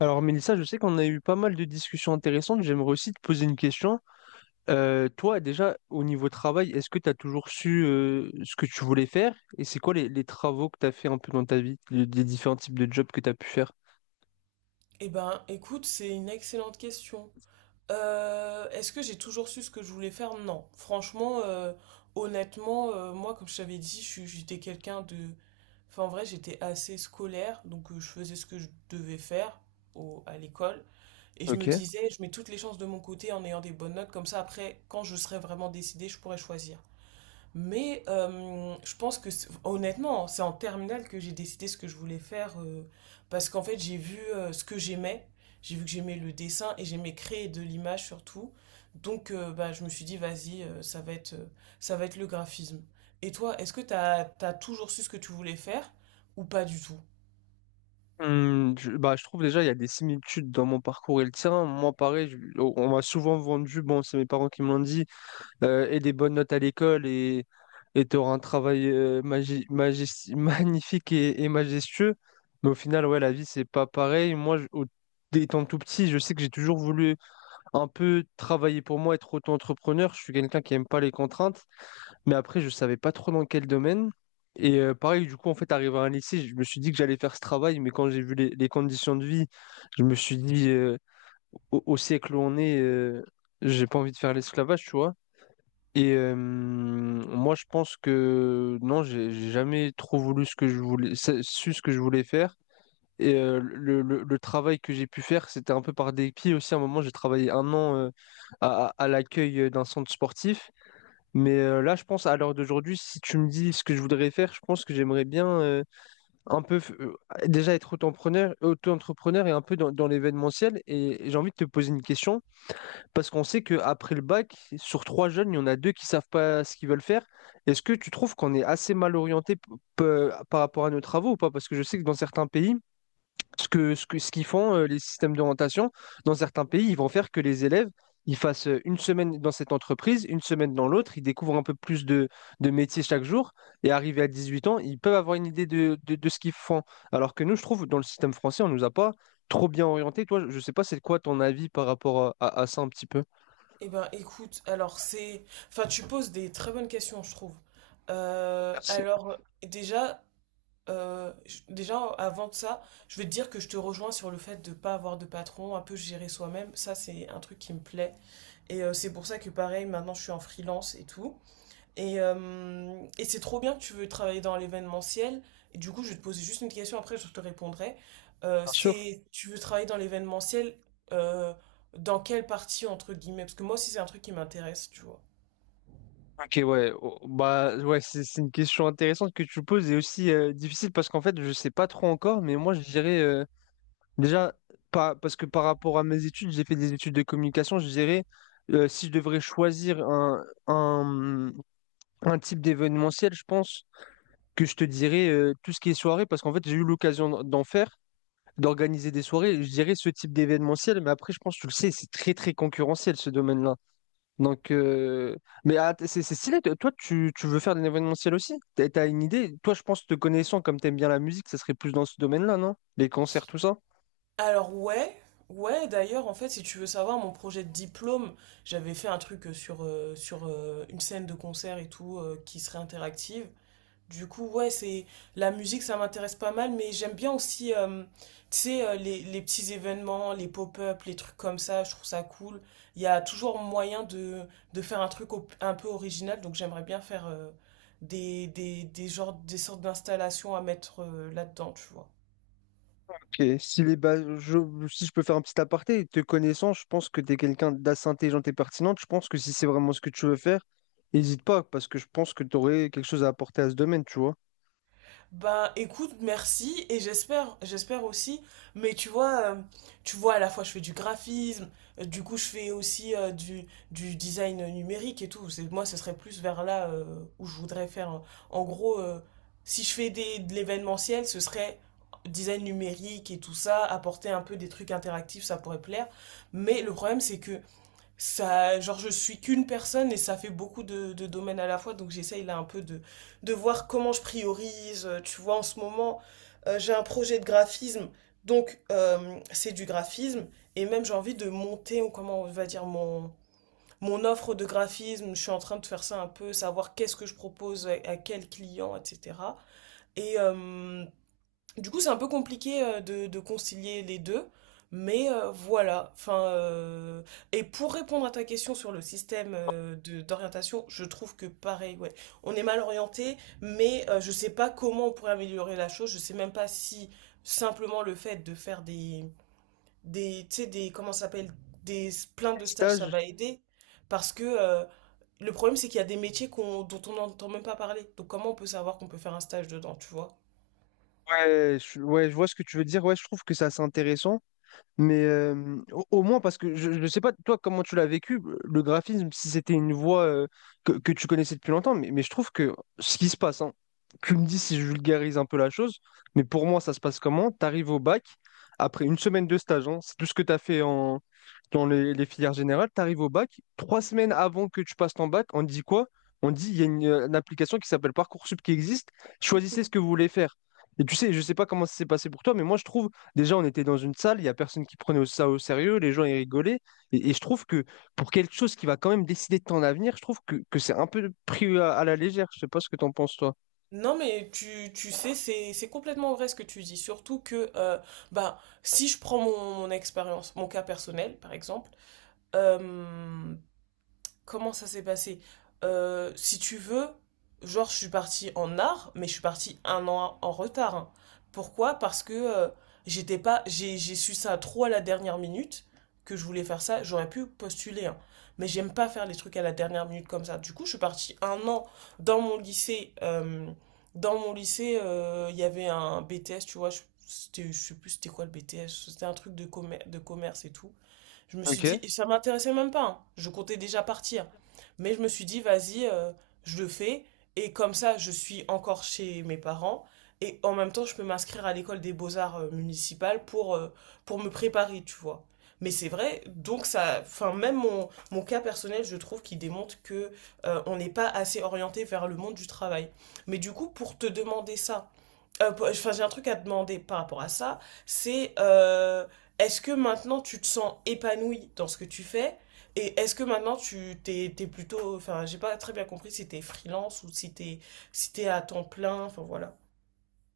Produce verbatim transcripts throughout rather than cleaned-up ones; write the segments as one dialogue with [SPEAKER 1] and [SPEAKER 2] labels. [SPEAKER 1] Alors Mélissa, je sais qu'on a eu pas mal de discussions intéressantes. J'aimerais aussi te poser une question. Euh, toi, déjà, au niveau travail, est-ce que tu as toujours su euh, ce que tu voulais faire? Et c'est quoi les, les travaux que tu as fait un peu dans ta vie, les, les différents types de jobs que tu as pu faire?
[SPEAKER 2] Eh ben, écoute, c'est une excellente question. Euh, est-ce que j'ai toujours su ce que je voulais faire? Non. Franchement, euh, honnêtement, euh, moi, comme je t'avais dit, je suis- j'étais quelqu'un de... Enfin, en vrai, j'étais assez scolaire, donc euh, je faisais ce que je devais faire au- à l'école. Et je
[SPEAKER 1] Ok.
[SPEAKER 2] me disais, je mets toutes les chances de mon côté en ayant des bonnes notes, comme ça, après, quand je serai vraiment décidée, je pourrai choisir. Mais euh, je pense que c'est- honnêtement, c'est en terminale que j'ai décidé ce que je voulais faire euh, parce qu'en fait, j'ai vu euh, ce que j'aimais. J'ai vu que j'aimais le dessin et j'aimais créer de l'image surtout. Donc euh, bah, je me suis dit, vas-y, euh, ça va être, euh, ça va être le graphisme. Et toi, est-ce que t'as, t'as toujours su ce que tu voulais faire ou pas du tout?
[SPEAKER 1] Hum, je, bah, je trouve déjà il y a des similitudes dans mon parcours et le tien. Moi, pareil, je- on on m'a souvent vendu, bon, c'est mes parents qui me l'ont dit, euh, et des bonnes notes à l'école et et tu auras un travail euh, magi- magis- magnifique et, et majestueux. Mais au final, ouais, la vie, c'est pas pareil. Moi, je- au- étant tout petit, je sais que j'ai toujours voulu un peu travailler pour moi, être auto-entrepreneur. Je suis quelqu'un qui aime pas les contraintes. Mais après, je savais pas trop dans quel domaine. Et euh, pareil, du coup, en fait, arrivé à un lycée, je me suis dit que j'allais faire ce travail. Mais quand j'ai vu les, les conditions de vie, je me suis dit, euh, au, au siècle où on est, euh, j'ai pas envie de faire l'esclavage, tu vois. Et euh, moi, je pense que non, j'ai j'ai jamais trop voulu ce que je voulais, sa- su ce que je voulais faire. Et euh, le, le- le travail que j'ai pu faire, c'était un peu par dépit aussi. À un moment, j'ai travaillé un an euh, à, à- à l'accueil d'un centre sportif. Mais euh, là, je pense à l'heure d'aujourd'hui, si tu me dis ce que je voudrais faire, je pense que j'aimerais bien euh, un peu f- euh, déjà être auto-entrepreneur, auto-entrepreneur et un peu dans, dans l'événementiel. Et, et j'ai envie de te poser une question. Parce qu'on sait qu'après le bac, sur trois jeunes, il y en a deux qui savent pas ce qu'ils veulent faire. Est-ce que tu trouves qu'on est assez mal orienté p- p- par rapport à nos travaux ou pas? Parce que je sais que dans certains pays, ce que, ce que, ce qu'ils font, euh, les systèmes d'orientation, dans certains pays, ils vont faire que les élèves, ils fassent euh, une semaine dans cette entreprise, une semaine dans l'autre, ils découvrent un peu plus de, de métiers chaque jour, et arrivés à dix-huit ans, ils peuvent avoir une idée de, de, de ce qu'ils font. Alors que nous, je trouve, dans le système français, on nous a pas trop bien orienté. Toi, je sais pas, c'est quoi ton avis par rapport à, à- à ça un petit peu?
[SPEAKER 2] Eh ben écoute, alors c'est... Enfin, tu poses des très bonnes questions, je trouve. Euh,
[SPEAKER 1] Merci.
[SPEAKER 2] alors déjà, euh, je- déjà, avant de ça, je vais te dire que je te rejoins sur le fait de ne pas avoir de patron, un peu gérer soi-même. Ça, c'est un truc qui me plaît. Et euh, c'est pour ça que, pareil, maintenant, je suis en freelance et tout. Et, euh, et c'est trop bien que tu veux travailler dans l'événementiel. Et du coup, je vais te poser juste une question, après, je te répondrai. Euh,
[SPEAKER 1] Bien sûr.
[SPEAKER 2] c'est, tu veux travailler dans l'événementiel, euh, dans quelle partie, entre guillemets? Parce que moi aussi, c'est un truc qui m'intéresse, tu vois.
[SPEAKER 1] Ok, ouais. Oh, bah, ouais, c'est c'est une question intéressante que tu poses et aussi euh, difficile parce qu'en fait, je sais pas trop encore, mais moi, je dirais euh, déjà, pas, parce que par rapport à mes études, j'ai fait des études de communication, je dirais, euh, si je devrais choisir un, un, un type d'événementiel, je pense que je te dirais euh, tout ce qui est soirée parce qu'en fait, j'ai eu l'occasion d'en d'en faire, d'organiser des soirées, je dirais ce type d'événementiel, mais après, je pense, tu le sais, c'est très, très concurrentiel ce domaine-là. Donc, euh, mais ah, c'est c'est stylé. Toi, toi, tu, tu veux faire de l'événementiel aussi? T'as t'as une idée? Toi, je pense te connaissant, comme t'aimes bien la musique, ça serait plus dans ce domaine-là, non? Les concerts, tout ça?
[SPEAKER 2] Alors ouais, ouais d'ailleurs en fait si tu veux savoir mon projet de diplôme, j'avais fait un truc euh, sur, euh, sur euh, une scène de concert et tout euh, qui serait interactive. Du coup, ouais, c'est la musique, ça m'intéresse pas mal, mais j'aime bien aussi euh, tu sais euh, les, les petits événements, les pop-up, les trucs comme ça, je trouve ça cool. Il y a toujours moyen de, de faire un truc op- un peu original, donc j'aimerais bien faire euh, des, des, des genres, des sortes d'installations à mettre euh, là-dedans, tu vois.
[SPEAKER 1] Ok. Si, les ba- je, si je peux faire un petit aparté, te connaissant, je pense que t'es quelqu'un d'assez intelligent et pertinente. Je pense que si c'est vraiment ce que tu veux faire, n'hésite pas, parce que je pense que t'aurais quelque chose à apporter à ce domaine, tu vois.
[SPEAKER 2] Ben écoute, merci et j'espère, j'espère aussi. Mais tu vois, euh, tu vois, à la fois je fais du graphisme, euh, du coup je fais aussi euh, du, du design numérique et tout. C'est, moi, ce serait plus vers là euh, où je voudrais faire. euh, En gros, euh, si je fais des, de l'événementiel, ce serait design numérique et tout ça, apporter un peu des trucs interactifs, ça pourrait plaire. Mais le problème, c'est que ça, genre, je suis qu'une personne et ça fait beaucoup de, de domaines à la fois, donc j'essaye là un peu de, de voir comment je priorise. Euh, Tu vois, en ce moment, euh, j'ai un projet de graphisme, donc euh, c'est du graphisme, et même j'ai envie de monter, ou comment on va dire, mon, mon offre de graphisme. Je suis en train de faire ça un peu, savoir qu'est-ce que je propose à, à quel client, et cetera. Et, euh, du coup, c'est un peu compliqué euh, de, de concilier les deux, mais euh, voilà. Enfin, euh, et pour répondre à ta question sur le système euh, de- d'orientation, je trouve que pareil, ouais, on est mal orienté, mais euh, je sais pas comment on pourrait améliorer la chose. Je sais même pas si simplement le fait de faire des, des, tu sais, des, comment ça s'appelle, des plein de stages, ça
[SPEAKER 1] Stage?
[SPEAKER 2] va aider, parce que euh, le problème, c'est qu'il y a des métiers qu'on, dont on n'entend même pas parler. Donc comment on peut savoir qu'on peut faire un stage dedans, tu vois?
[SPEAKER 1] Ouais, je, ouais, je vois ce que tu veux dire. Ouais, je trouve que c'est assez intéressant. Mais euh, au, au moins, parce que je ne sais pas, toi, comment tu l'as vécu, le graphisme, si c'était une voie euh, que, que tu connaissais depuis longtemps, mais, mais je trouve que ce qui se passe, hein, tu me dis si je vulgarise un peu la chose, mais pour moi, ça se passe comment? Tu arrives au bac, après une semaine de stage, hein, c'est tout ce que tu as fait en, dans les, les filières générales, tu arrives au bac, trois semaines avant que tu passes ton bac, on te dit quoi? On te dit, il y a une, euh, une application qui s'appelle Parcoursup qui existe, choisissez ce que vous voulez faire. Et tu sais, je sais pas comment ça s'est passé pour toi, mais moi, je trouve déjà, on était dans une salle, il n'y a personne qui prenait ça au sérieux, les gens ils rigolaient. Et, et je trouve que pour quelque chose qui va quand même décider de ton avenir, je trouve que, que c'est un peu pris à, à la légère. Je sais pas ce que t'en penses, toi.
[SPEAKER 2] Non mais tu, tu sais, c'est, c'est complètement vrai ce que tu dis. Surtout que euh, bah, si je prends mon, mon expérience, mon cas personnel par exemple, euh, comment ça s'est passé? Euh, si tu veux, genre, je suis partie en art, mais je suis partie un an en retard, hein. Pourquoi? Parce que euh, j'étais pas, j'ai, j'ai su ça trop à la dernière minute que je voulais faire ça. J'aurais pu postuler, hein. Mais j'aime pas faire les trucs à la dernière minute comme ça. Du coup, je suis partie un an dans mon lycée. Euh, dans mon lycée, euh, il y avait un B T S, tu vois. je- C'était, je sais plus c'était quoi le B T S. C'était un truc de commer- de commerce et tout. Je me suis
[SPEAKER 1] Ok.
[SPEAKER 2] dit, et ça m'intéressait même pas, hein. Je comptais déjà partir. Mais je me suis dit, vas-y, euh, je le fais. Et comme ça, je suis encore chez mes parents. Et en même temps, je peux m'inscrire à l'école des beaux-arts euh, municipales pour, euh, pour me préparer, tu vois. Mais c'est vrai, donc ça, enfin, même mon, mon cas personnel, je trouve qu'il démontre que euh, on n'est pas assez orienté vers le monde du travail. Mais du coup, pour te demander ça, euh, pour- enfin, j'ai un truc à te demander par rapport à ça. C'est euh, Est-ce que maintenant tu te sens épanoui dans ce que tu fais? Et est-ce que maintenant tu t'es, t'es plutôt. Enfin, j'ai pas très bien compris si t'es freelance ou si t'es, si t'es à temps plein. Enfin, voilà.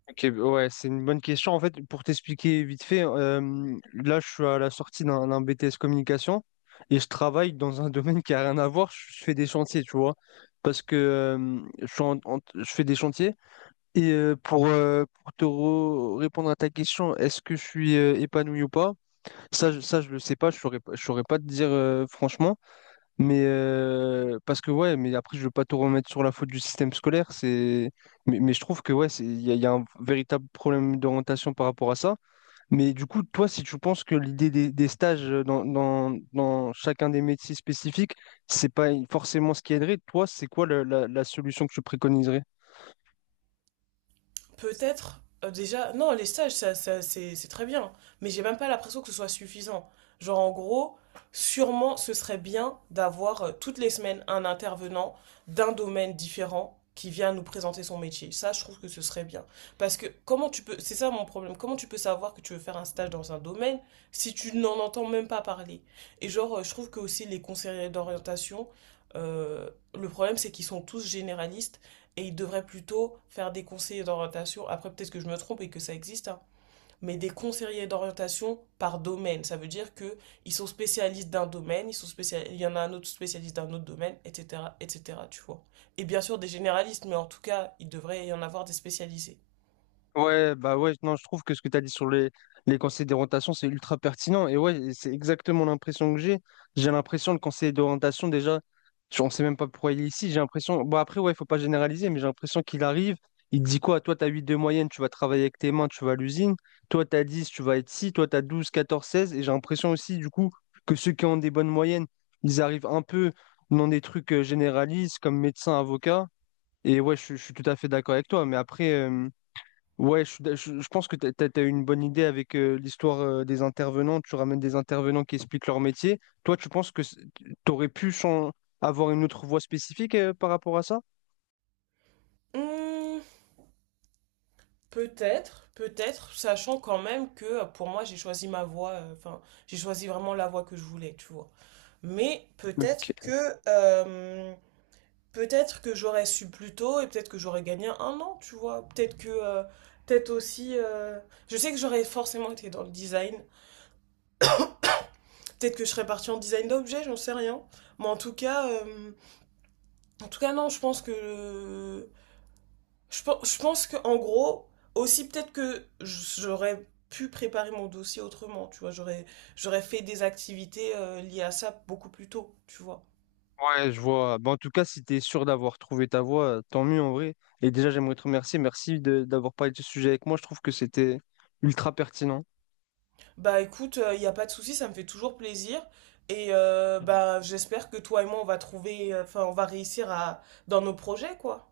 [SPEAKER 1] Ok, ouais, c'est une bonne question. En fait, pour t'expliquer vite fait, euh, là, je suis à la sortie d'un d'un B T S communication et je travaille dans un domaine qui a rien à voir. Je fais des chantiers, tu vois, parce que euh, je, suis en- en- je fais des chantiers. Et euh, pour, euh, pour te re- répondre à ta question, est-ce que je suis euh, épanoui ou pas? Ça, je- ça, je le sais pas, je saurais, pas- je saurais pas te dire euh, franchement, mais euh, parce que ouais, mais après, je veux pas tout remettre sur la faute du système scolaire, c'est, mais, mais je trouve que ouais, c'est, il y, a il y a un véritable problème d'orientation par rapport à ça. Mais du coup, toi, si tu penses que l'idée des, des stages euh, dans, dans, dans chacun des métiers spécifiques, c'est pas forcément ce qui aiderait, toi, c'est quoi le- la, la solution que tu préconiserais?
[SPEAKER 2] Peut-être, euh, déjà, non, les stages, ça, ça, c'est c'est très bien, mais j'ai même pas l'impression que ce soit suffisant. Genre, en gros, sûrement, ce serait bien d'avoir euh, toutes les semaines un intervenant d'un domaine différent qui vient nous présenter son métier. Ça, je trouve que ce serait bien. Parce que comment tu peux, c'est ça mon problème, comment tu peux savoir que tu veux faire un stage dans un domaine si tu n'en entends même pas parler? Et genre, euh, je trouve que aussi les conseillers d'orientation, euh, le problème, c'est qu'ils sont tous généralistes et ils devraient plutôt faire des conseillers d'orientation. Après, peut-être que je me trompe et que ça existe, hein, mais des conseillers d'orientation par domaine. Ça veut dire que ils sont spécialistes d'un domaine, ils sont spécial... il y en a un autre spécialiste d'un autre domaine, et cetera, et cetera. Tu vois. Et bien sûr des généralistes, mais en tout cas, il devrait y en avoir des spécialisés.
[SPEAKER 1] Ouais, bah ouais, non, je trouve que ce que tu as dit sur les, les conseils d'orientation, c'est ultra pertinent. Et ouais, et c'est exactement l'impression que j'ai. J'ai l'impression, le conseiller d'orientation, déjà, je- on ne sait même pas pourquoi il est ici. J'ai l'impression, bon, après, ouais, il faut pas généraliser, mais j'ai l'impression qu'il arrive, il te dit quoi? Toi, tu as huit de moyenne, tu vas travailler avec tes mains, tu vas à l'usine. Toi, tu as dix, tu vas être ci. Toi, tu as douze, quatorze, seize. Et j'ai l'impression aussi, du coup, que ceux qui ont des bonnes moyennes, ils arrivent un peu dans des trucs euh, généralistes comme médecin, avocat. Et ouais, je, je suis tout à fait d'accord avec toi. Mais après, euh, ouais, je, suis d'a- je- je pense que tu as une bonne idée avec euh, l'histoire euh, des intervenants. Tu ramènes des intervenants qui expliquent leur métier. Toi, tu penses que tu aurais pu chan- avoir une autre voie spécifique euh, par rapport à ça?
[SPEAKER 2] Hmm, peut-être, peut-être, sachant quand même que euh, pour moi, j'ai choisi ma voie. Enfin, euh, enfin, j'ai choisi vraiment la voie que je voulais, tu vois. Mais peut-être
[SPEAKER 1] Ok.
[SPEAKER 2] que euh, peut-être que j'aurais su plus tôt et peut-être que j'aurais gagné un an, tu vois. Peut-être que, euh, peut-être aussi, euh, je sais que j'aurais forcément été dans le design. Peut-être que je serais partie en design d'objets, j'en sais rien. Mais en tout cas, euh, en tout cas, non, je pense que, je, pe- je pense que, en gros, aussi peut-être que j'aurais pu préparer mon dossier autrement, tu vois. J'aurais, j'aurais fait des activités euh, liées à ça beaucoup plus tôt, tu vois.
[SPEAKER 1] Ouais, je vois. Bah, en tout cas, si tu es sûr d'avoir trouvé ta voie, tant mieux en vrai. Et déjà, j'aimerais te remercier. Merci de- d'avoir parlé de ce sujet avec moi. Je trouve que c'était ultra pertinent.
[SPEAKER 2] Bah écoute, il n'y a pas de souci, ça me fait toujours plaisir. Et euh, bah j'espère que toi et moi, on va trouver, euh, enfin, on va réussir à, dans nos projets, quoi.